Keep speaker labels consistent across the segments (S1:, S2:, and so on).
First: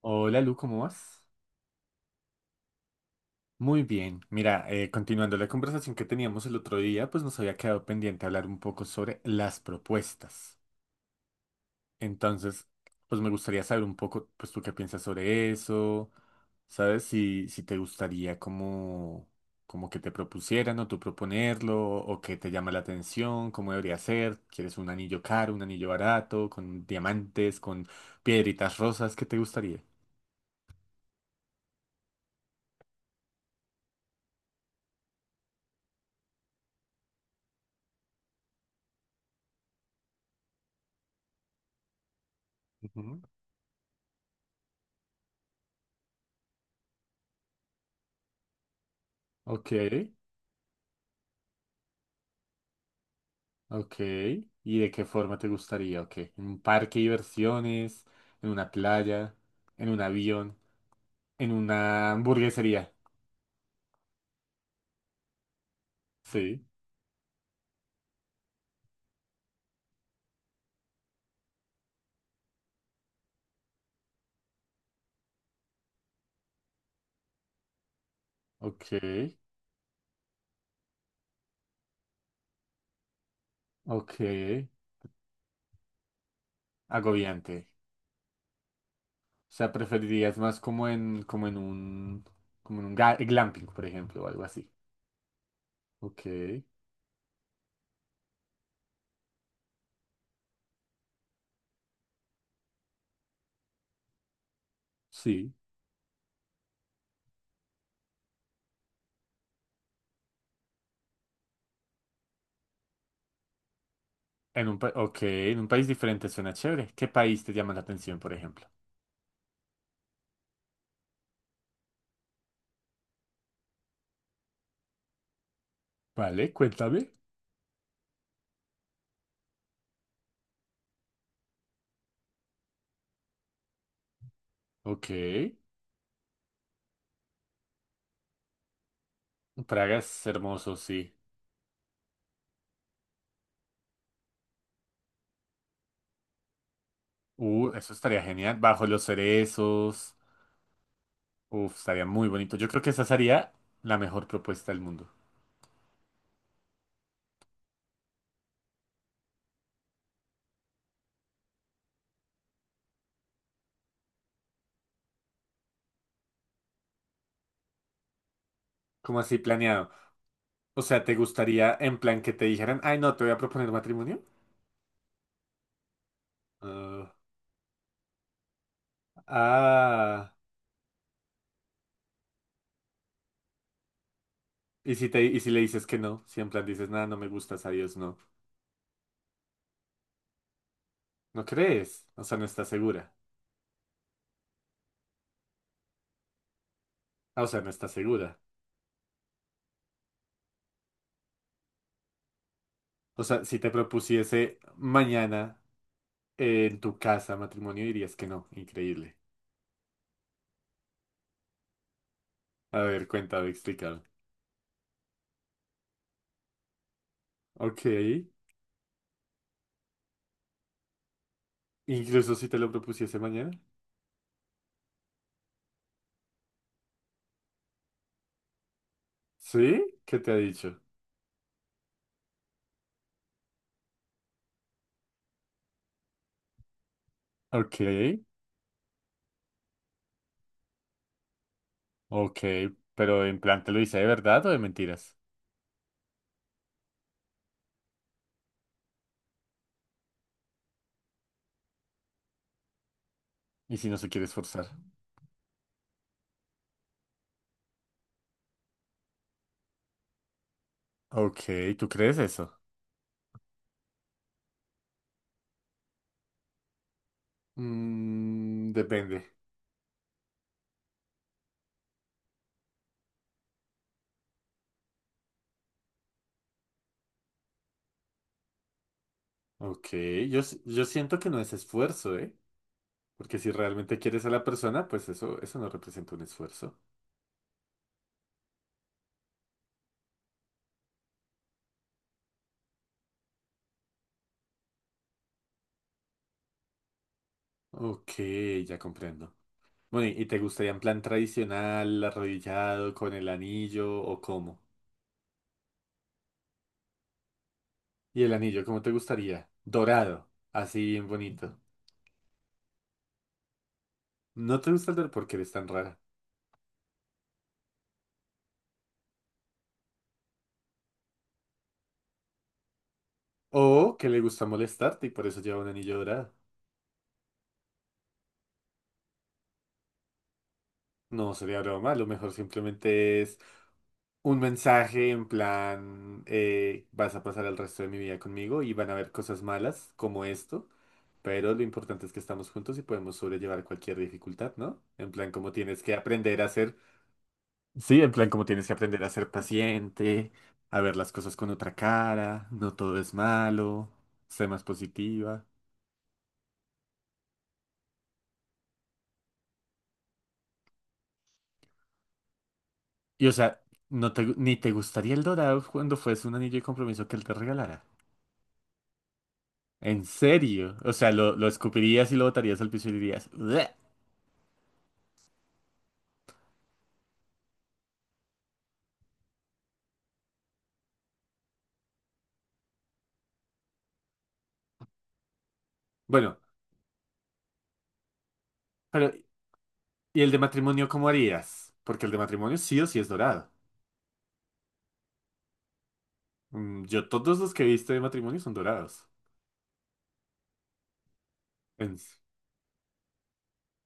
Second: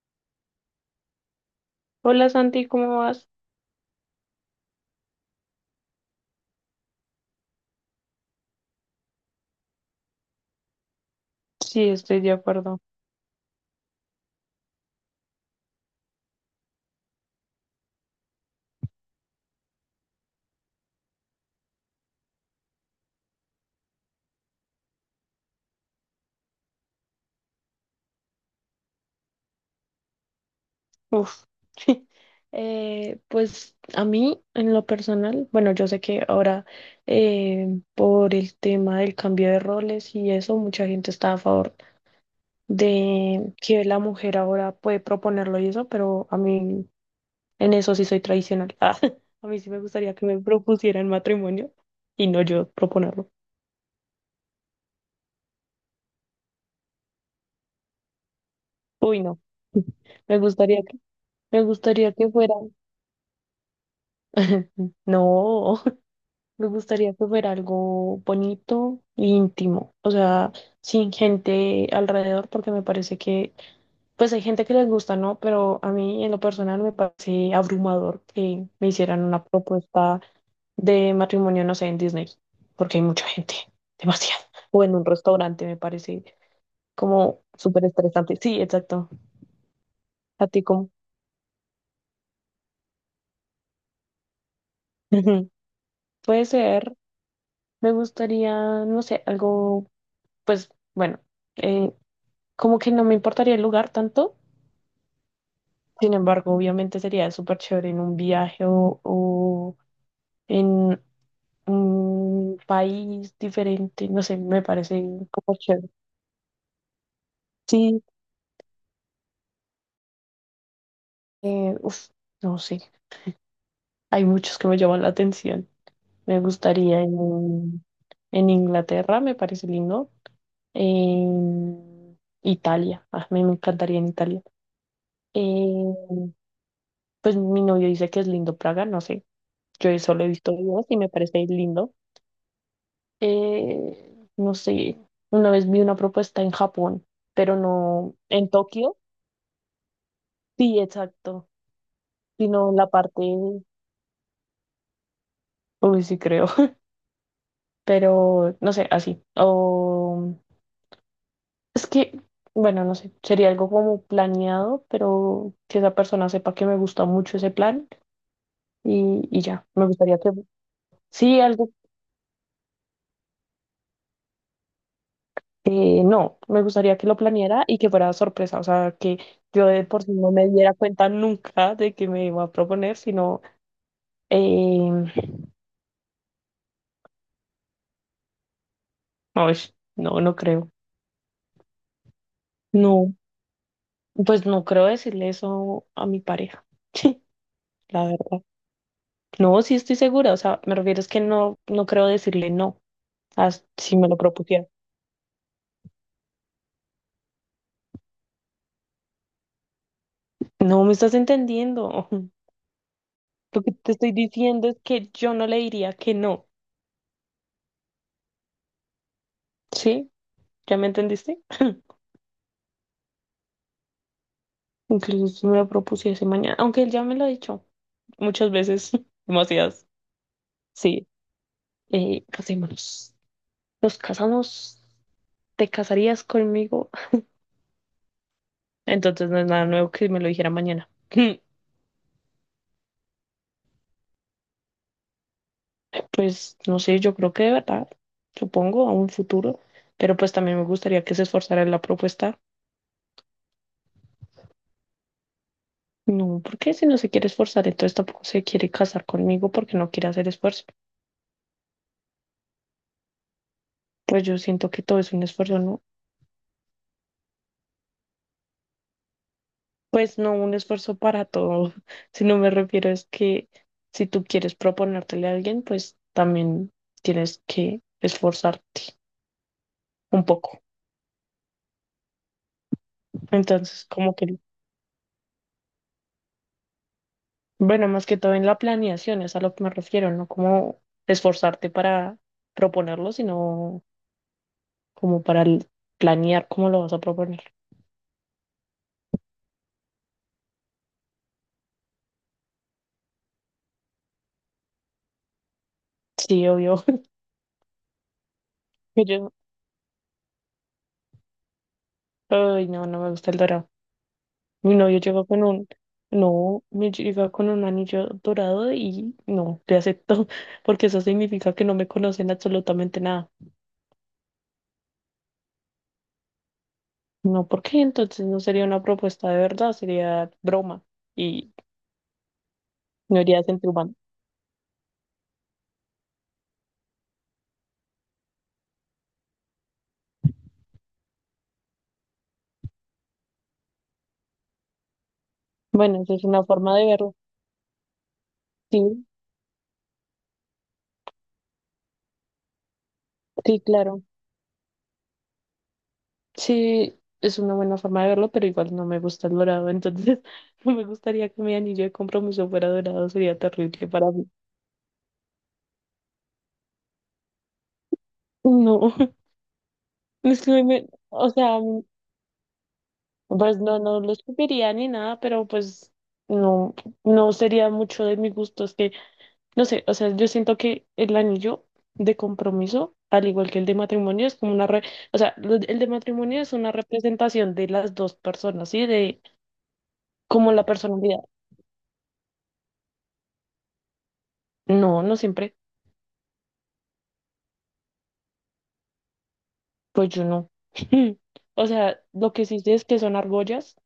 S1: Hola Lu, ¿cómo vas?
S2: Hola Santi, ¿cómo vas?
S1: Muy bien. Mira, continuando la conversación que teníamos el otro día, pues nos había quedado pendiente hablar un poco sobre las propuestas.
S2: Sí, estoy de
S1: Entonces,
S2: acuerdo.
S1: pues me gustaría saber un poco, pues tú qué piensas sobre eso, ¿sabes? Si te gustaría como, como que te propusieran o tú proponerlo, o qué te llama la atención, cómo debería ser, ¿quieres un anillo caro, un anillo barato, con diamantes, con piedritas rosas? ¿Qué te gustaría?
S2: Uf. Pues a mí, en lo personal, bueno, yo sé que ahora eh, por el tema del cambio de roles y eso, mucha gente está a favor
S1: Ujú.
S2: de que la mujer ahora puede proponerlo y eso, pero a mí en eso sí soy tradicional. Ah, a mí sí
S1: Ok.
S2: me gustaría que me propusieran matrimonio y no yo proponerlo.
S1: Ok. ¿Y de qué forma te gustaría? Ok. ¿En un parque de diversiones? ¿En una
S2: Uy,
S1: playa?
S2: no,
S1: ¿En un
S2: me
S1: avión?
S2: gustaría que,
S1: ¿En
S2: me
S1: una
S2: gustaría que fuera.
S1: hamburguesería?
S2: No.
S1: Sí.
S2: Me gustaría que fuera algo bonito e íntimo, o sea, sin gente alrededor, porque me parece que, pues hay gente que les gusta, ¿no? Pero a mí en lo personal me parece abrumador que me
S1: Ok.
S2: hicieran una propuesta de matrimonio, no sé, en Disney, porque hay mucha gente,
S1: Ok.
S2: demasiado. O en un restaurante me parece como
S1: Agobiante.
S2: súper estresante. Sí, exacto.
S1: O sea, preferirías
S2: A
S1: más
S2: ti
S1: como
S2: como.
S1: en, como en un ga- glamping, por ejemplo, o algo así. Ok.
S2: Puede ser, me gustaría, no sé, algo, pues bueno. eh, Como que no me importaría el lugar tanto.
S1: Sí.
S2: Sin embargo, obviamente sería súper chévere en un viaje o en un país diferente. No sé, me parece
S1: Ok.
S2: como
S1: En un país
S2: chévere.
S1: diferente suena chévere. ¿Qué país te llama la
S2: Sí,
S1: atención, por ejemplo?
S2: eh, uf, no sé. Hay muchos que me llaman la atención. Me
S1: Vale,
S2: gustaría
S1: cuéntame.
S2: en, en Inglaterra, me parece lindo. En Italia, ah, me encantaría en Italia.
S1: Ok.
S2: Eh, pues mi novio dice que es lindo Praga, no sé.
S1: Praga
S2: Yo solo
S1: es
S2: he visto
S1: hermoso,
S2: videos y me
S1: sí.
S2: parece lindo. No sé, una vez vi una propuesta en Japón, pero
S1: Eso
S2: no
S1: estaría
S2: en
S1: genial. Bajo
S2: Tokio,
S1: los cerezos.
S2: sí, exacto,
S1: Uf, estaría muy bonito. Yo
S2: sino en
S1: creo
S2: la
S1: que esa
S2: parte,
S1: sería
S2: uy,
S1: la mejor propuesta del mundo.
S2: sí creo, pero no sé, así. O es que, bueno, no sé, sería algo como planeado, pero que esa persona sepa que me gusta mucho ese plan
S1: ¿Cómo
S2: y,
S1: así
S2: ya, me
S1: planeado?
S2: gustaría que,
S1: O sea, ¿te
S2: sí, algo.
S1: gustaría en plan que te dijeran, ay, no, te voy a proponer matrimonio?
S2: No, me gustaría que
S1: Ah.
S2: lo planeara y que fuera sorpresa, o sea, que yo de por sí no
S1: Ah.
S2: me diera cuenta nunca de que me iba a proponer, sino Eh,
S1: ¿Y y si le dices que no? Si en plan dices, nada, no me gustas, adiós, no.
S2: ay, no, no creo.
S1: ¿No crees? O sea, no estás segura.
S2: No, pues no creo decirle eso a mi pareja. Sí,
S1: Ah, o sea, no estás
S2: la
S1: segura.
S2: verdad. No, sí estoy segura. O sea, me refiero es que no, no creo decirle no,
S1: O sea, si te
S2: si me lo
S1: propusiese
S2: propusiera.
S1: mañana en tu casa matrimonio, dirías que no. Increíble.
S2: No me estás entendiendo.
S1: A ver, cuéntame,
S2: Lo que te
S1: explícame.
S2: estoy diciendo es que yo no le diría que no.
S1: Ok.
S2: ¿Sí? ¿Ya me entendiste?
S1: Incluso si te lo propusiese mañana.
S2: Incluso si me lo propusiese mañana, aunque él ya me lo ha dicho muchas veces, demasiadas.
S1: ¿Sí? ¿Qué te ha dicho?
S2: Sí, casémonos. Nos casamos. ¿Te casarías conmigo?
S1: Ok,
S2: Entonces no es nada nuevo que me lo dijera mañana.
S1: ok, pero en plan, ¿te lo dice de verdad o de mentiras?
S2: Pues no sé, yo creo que de verdad, supongo, a un futuro, pero pues también me gustaría que se esforzara en la propuesta.
S1: ¿Y si no se quiere esforzar?
S2: No, porque si no se quiere esforzar, entonces tampoco se quiere casar conmigo porque no quiere hacer esfuerzo.
S1: Ok, ¿tú crees eso?
S2: Pues yo siento que todo es un esfuerzo, ¿no?
S1: Mm, depende.
S2: Pues no un esfuerzo para todo, sino me refiero es que si tú quieres proponértele a alguien, pues también tienes que esforzarte
S1: Ok,
S2: un poco.
S1: yo siento que no es esfuerzo, ¿eh? Porque si
S2: Entonces,
S1: realmente
S2: como
S1: quieres a
S2: que
S1: la persona, pues eso no representa un esfuerzo.
S2: bueno, más que todo en la planeación, es a lo que me refiero, no como esforzarte para proponerlo, sino como para el- planear cómo lo vas a proponer.
S1: Ok, ya comprendo. Bueno, ¿y te gustaría en plan tradicional, arrodillado, con el anillo o cómo?
S2: Sí, obvio.
S1: Y el anillo, ¿cómo te
S2: Que yo,
S1: gustaría? Dorado, así bien bonito.
S2: ay, no, no me gusta el dorado.
S1: No te
S2: Mi
S1: gusta el
S2: novio
S1: dorado
S2: llegó
S1: porque
S2: con
S1: eres tan
S2: un,
S1: rara.
S2: No, me llega con un anillo dorado y no, te acepto, porque eso significa que no me conocen absolutamente nada.
S1: O que le gusta molestarte y por eso lleva un anillo dorado.
S2: No, ¿por qué? Entonces no sería una propuesta de verdad, sería broma
S1: No
S2: y
S1: sería broma, lo mejor simplemente
S2: no
S1: es
S2: iría sentido humano.
S1: un mensaje en plan, vas a pasar el resto de mi vida conmigo y van a haber cosas malas como esto, pero lo importante es que estamos juntos y podemos sobrellevar cualquier dificultad, ¿no? En plan, como tienes que
S2: Bueno, esa es
S1: aprender
S2: una
S1: a
S2: forma
S1: ser.
S2: de verlo.
S1: Sí, en plan como tienes que
S2: Sí,
S1: aprender a ser paciente, a ver las cosas con otra cara, no todo es
S2: sí,
S1: malo,
S2: claro.
S1: ser más positiva.
S2: Sí, es una buena forma de verlo, pero igual no me gusta el dorado, entonces no me gustaría que mi anillo de compromiso fuera dorado,
S1: Y o
S2: sería
S1: sea,
S2: terrible para mí.
S1: ni te gustaría el dorado cuando fuese un anillo de compromiso que él te regalara.
S2: No,
S1: En serio. O sea,
S2: o
S1: lo
S2: sea,
S1: escupirías y lo botarías al piso y dirías,
S2: pues
S1: "Bleh".
S2: no, no lo escupiría ni nada, pero pues no, no sería mucho de mi gusto, es que, no sé, o sea, yo siento que el anillo de compromiso, al igual que el de matrimonio, es como o sea, el de
S1: Bueno,
S2: matrimonio es una representación de las dos personas, ¿sí?
S1: pero
S2: De
S1: ¿y el de
S2: como la
S1: matrimonio cómo
S2: personalidad.
S1: harías? Porque el de matrimonio sí o sí es dorado.
S2: No, no siempre.
S1: Mm, yo todos los que he visto de matrimonio son dorados.
S2: Pues yo no. O
S1: En-
S2: sea, lo que sí sé es que son argollas,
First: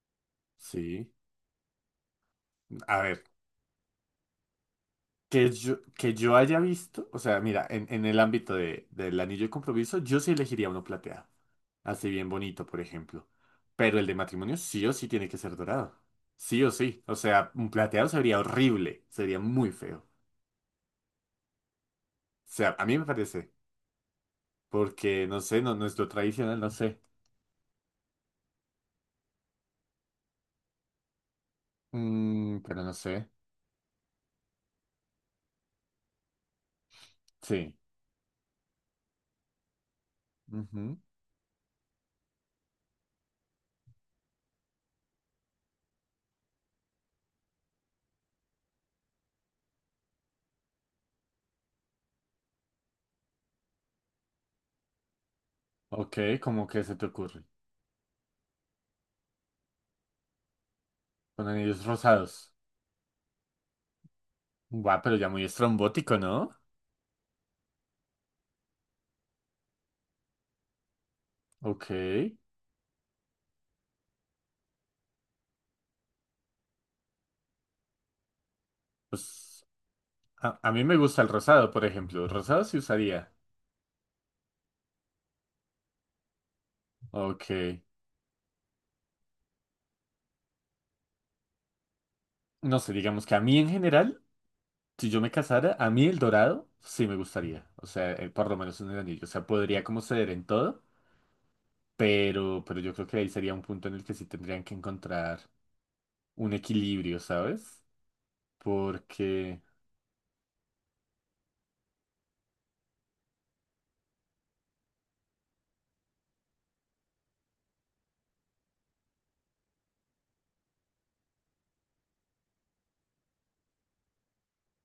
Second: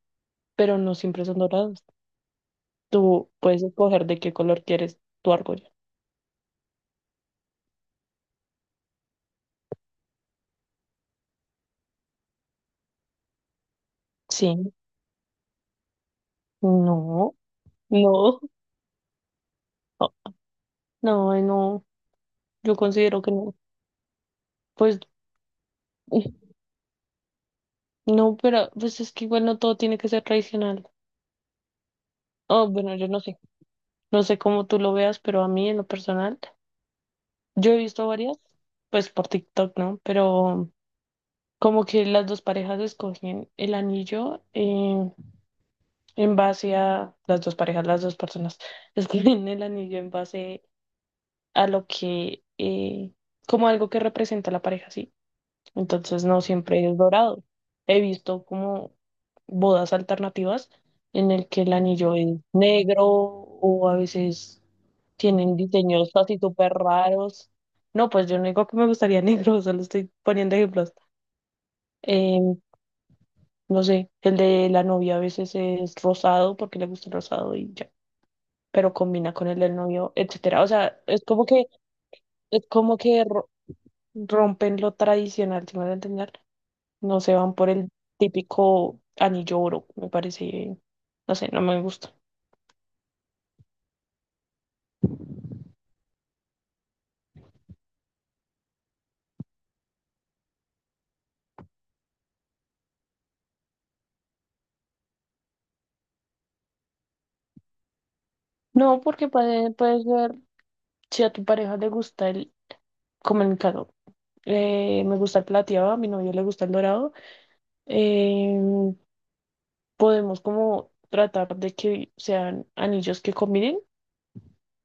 S2: pero no
S1: Sí.
S2: siempre son doradas.
S1: A ver.
S2: Tú puedes escoger de qué color quieres tu
S1: Que
S2: argolla.
S1: yo, que yo haya visto, o sea, mira, en el ámbito del anillo de compromiso, yo sí elegiría uno plateado, así bien bonito, por ejemplo. Pero el de matrimonio
S2: Sí.
S1: sí o sí tiene que ser dorado. Sí o sí. O
S2: No,
S1: sea, un plateado sería
S2: no,
S1: horrible, sería muy feo. O
S2: no, no, ay, no.
S1: sea,
S2: Yo
S1: a mí me
S2: considero que
S1: parece,
S2: no. Pues
S1: porque no sé, no es lo tradicional, no sé.
S2: no, pero pues es que igual no todo tiene que ser tradicional.
S1: Mm,
S2: Oh,
S1: pero no
S2: bueno, yo no
S1: sé,
S2: sé. No sé cómo tú lo veas, pero a mí en lo personal, yo
S1: sí.
S2: he visto varias, pues por TikTok, ¿no? Pero
S1: Ujú.
S2: como que las dos parejas escogen el anillo. En base a las dos parejas, las dos personas, escriben el anillo en base a lo que, como algo que representa a la pareja, ¿sí?
S1: Ok,
S2: Entonces no
S1: ¿cómo que
S2: siempre
S1: se
S2: es
S1: te ocurre?
S2: dorado. He visto como bodas alternativas en el
S1: Con
S2: que el
S1: anillos
S2: anillo es
S1: rosados.
S2: negro o a veces
S1: Guau, pero ya muy
S2: tienen diseños
S1: estrombótico,
S2: así
S1: ¿no?
S2: súper raros. No, pues yo no digo que me gustaría negro, solo estoy poniendo ejemplos.
S1: Ok.
S2: Em, no sé, el de la novia a veces es rosado porque le gusta el rosado y ya, pero combina con el
S1: Pues
S2: del novio,
S1: A,
S2: etcétera. O
S1: a mí me
S2: sea,
S1: gusta el rosado, por ejemplo. Rosado
S2: es
S1: sí
S2: como que
S1: usaría.
S2: rompen lo tradicional, si me voy a entender. No se
S1: Ok.
S2: van por el típico anillo oro, me parece, no sé, no me gusta.
S1: No sé, digamos que a mí en general, si yo me casara, a mí el dorado sí me gustaría. O sea, por lo menos en el anillo. O sea, podría como ceder en todo, pero yo creo que ahí sería un punto en el que sí tendrían que encontrar un equilibrio, ¿sabes?
S2: No, porque
S1: Porque,
S2: puedes ver si a tu pareja le gusta el, como en mi caso, me gusta el plateado, a mi novio le gusta el dorado. eh, Podemos como tratar de que sean anillos que combinen,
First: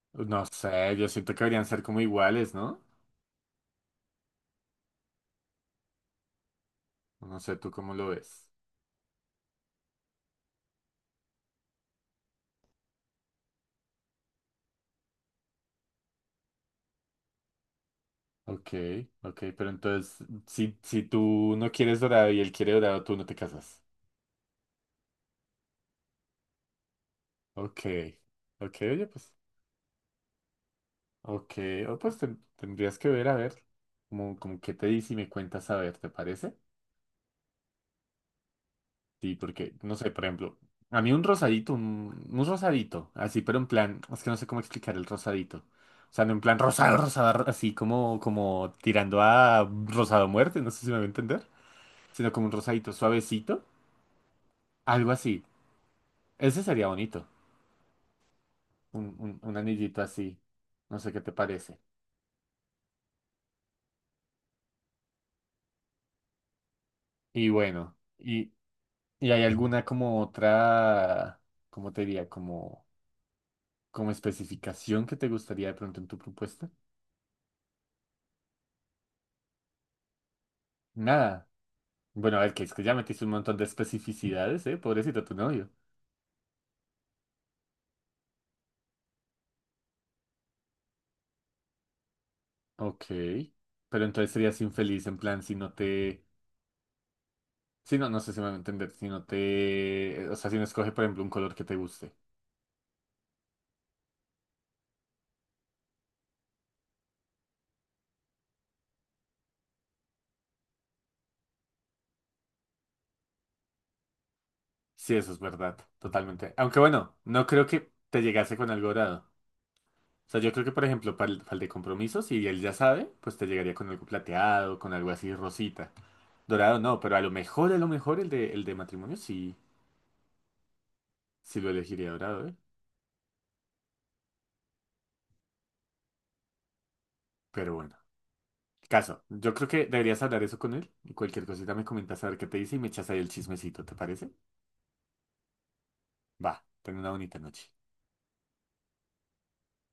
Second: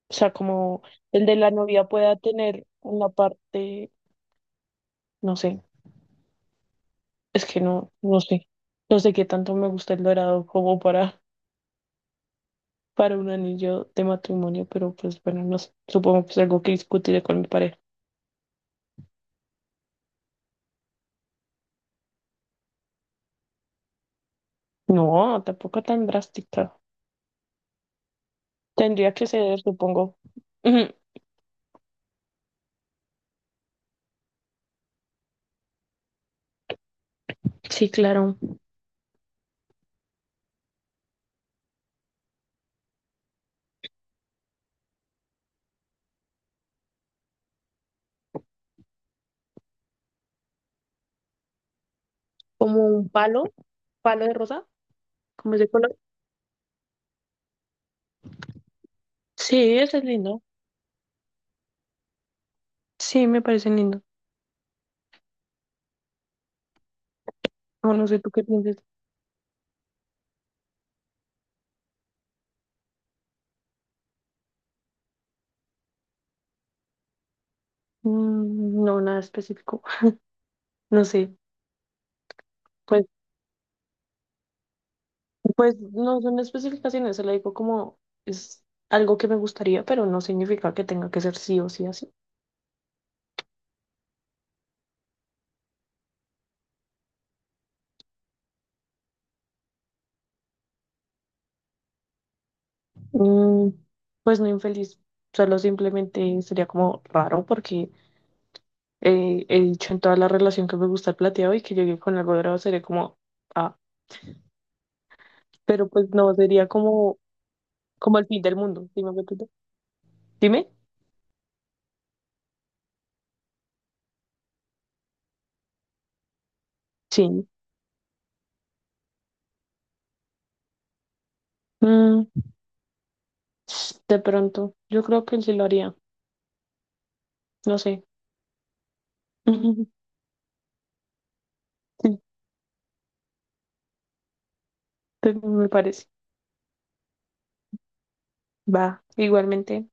S2: o sea,
S1: no
S2: como
S1: sé, yo
S2: el
S1: siento
S2: de
S1: que
S2: la
S1: deberían ser
S2: novia
S1: como
S2: pueda
S1: iguales,
S2: tener
S1: ¿no?
S2: una parte, no sé.
S1: No
S2: Es
S1: sé,
S2: que
S1: ¿tú
S2: no,
S1: cómo lo
S2: no sé.
S1: ves?
S2: No sé qué tanto me gusta el dorado como para un anillo de matrimonio, pero pues bueno, no sé. Supongo que es algo que discutiré con mi pareja.
S1: Ok, ok, pero entonces, si tú no quieres dorado y él quiere dorado, tú no te casas.
S2: No, tampoco tan drástica.
S1: Ok, ok, oye,
S2: Tendría que
S1: pues,
S2: ceder, supongo. Ujú.
S1: ok, o pues tendrías que ver, a ver, como qué te dice y me cuentas, a ver, ¿te parece?
S2: Sí, claro.
S1: Sí, porque, no sé, por ejemplo, a mí un rosadito, un rosadito, así, pero en plan, es que no sé cómo explicar el rosadito. O sea, no en plan rosado así como, como tirando a rosado a muerte, no sé si me voy a entender, sino como un
S2: Como
S1: rosadito
S2: un palo,
S1: suavecito,
S2: palo de rosa,
S1: algo así.
S2: como ese color.
S1: Ese sería bonito, un
S2: Sí, ese
S1: anillito
S2: es
S1: así,
S2: lindo.
S1: no sé qué te parece.
S2: Sí, me parece lindo.
S1: Y
S2: No,
S1: bueno.
S2: no sé tú qué piensas.
S1: ¿Y hay alguna como otra, cómo te diría, como, como especificación que te gustaría de pronto en tu propuesta?
S2: Mm, no, nada específico. No sé.
S1: Nada. Bueno, a ver, que es que ya
S2: Pues
S1: metiste un montón de especificidades, ¿eh? Pobrecito tu novio.
S2: pues no son especificaciones, se le digo como es algo que me gustaría, pero no significa que tenga que ser sí o sí así.
S1: Ok. Pero entonces serías infeliz en plan si no te... Si no, no sé si me voy a entender. Si no te... O sea, si no escoge, por ejemplo, un color que te guste.
S2: Mm, pues no infeliz, solo simplemente sería como raro porque he dicho en toda la relación que me gusta el plateado y que llegué con algo dorado sería como, ah,
S1: Sí, eso es verdad.
S2: pero pues no,
S1: Totalmente.
S2: sería
S1: Aunque bueno,
S2: como,
S1: no creo que
S2: como
S1: te
S2: el fin
S1: llegase
S2: del
S1: con algo
S2: mundo.
S1: dorado. O sea, yo creo
S2: Dime.
S1: que, por ejemplo, para el de compromiso, si él ya sabe, pues te llegaría con algo plateado, con algo así rosita. Dorado no, pero
S2: Sí.
S1: a lo mejor el de matrimonio sí, sí lo elegiría
S2: Mm,
S1: dorado, ¿eh?
S2: de pronto, yo creo que él sí lo haría,
S1: Pero
S2: no
S1: bueno,
S2: sé.
S1: caso. Yo creo que deberías hablar eso con él y cualquier cosita me
S2: Sí,
S1: comentas a ver qué te dice y me echas ahí el chismecito, ¿te parece?
S2: me parece.
S1: Va, ten una bonita noche.
S2: Va, igualmente.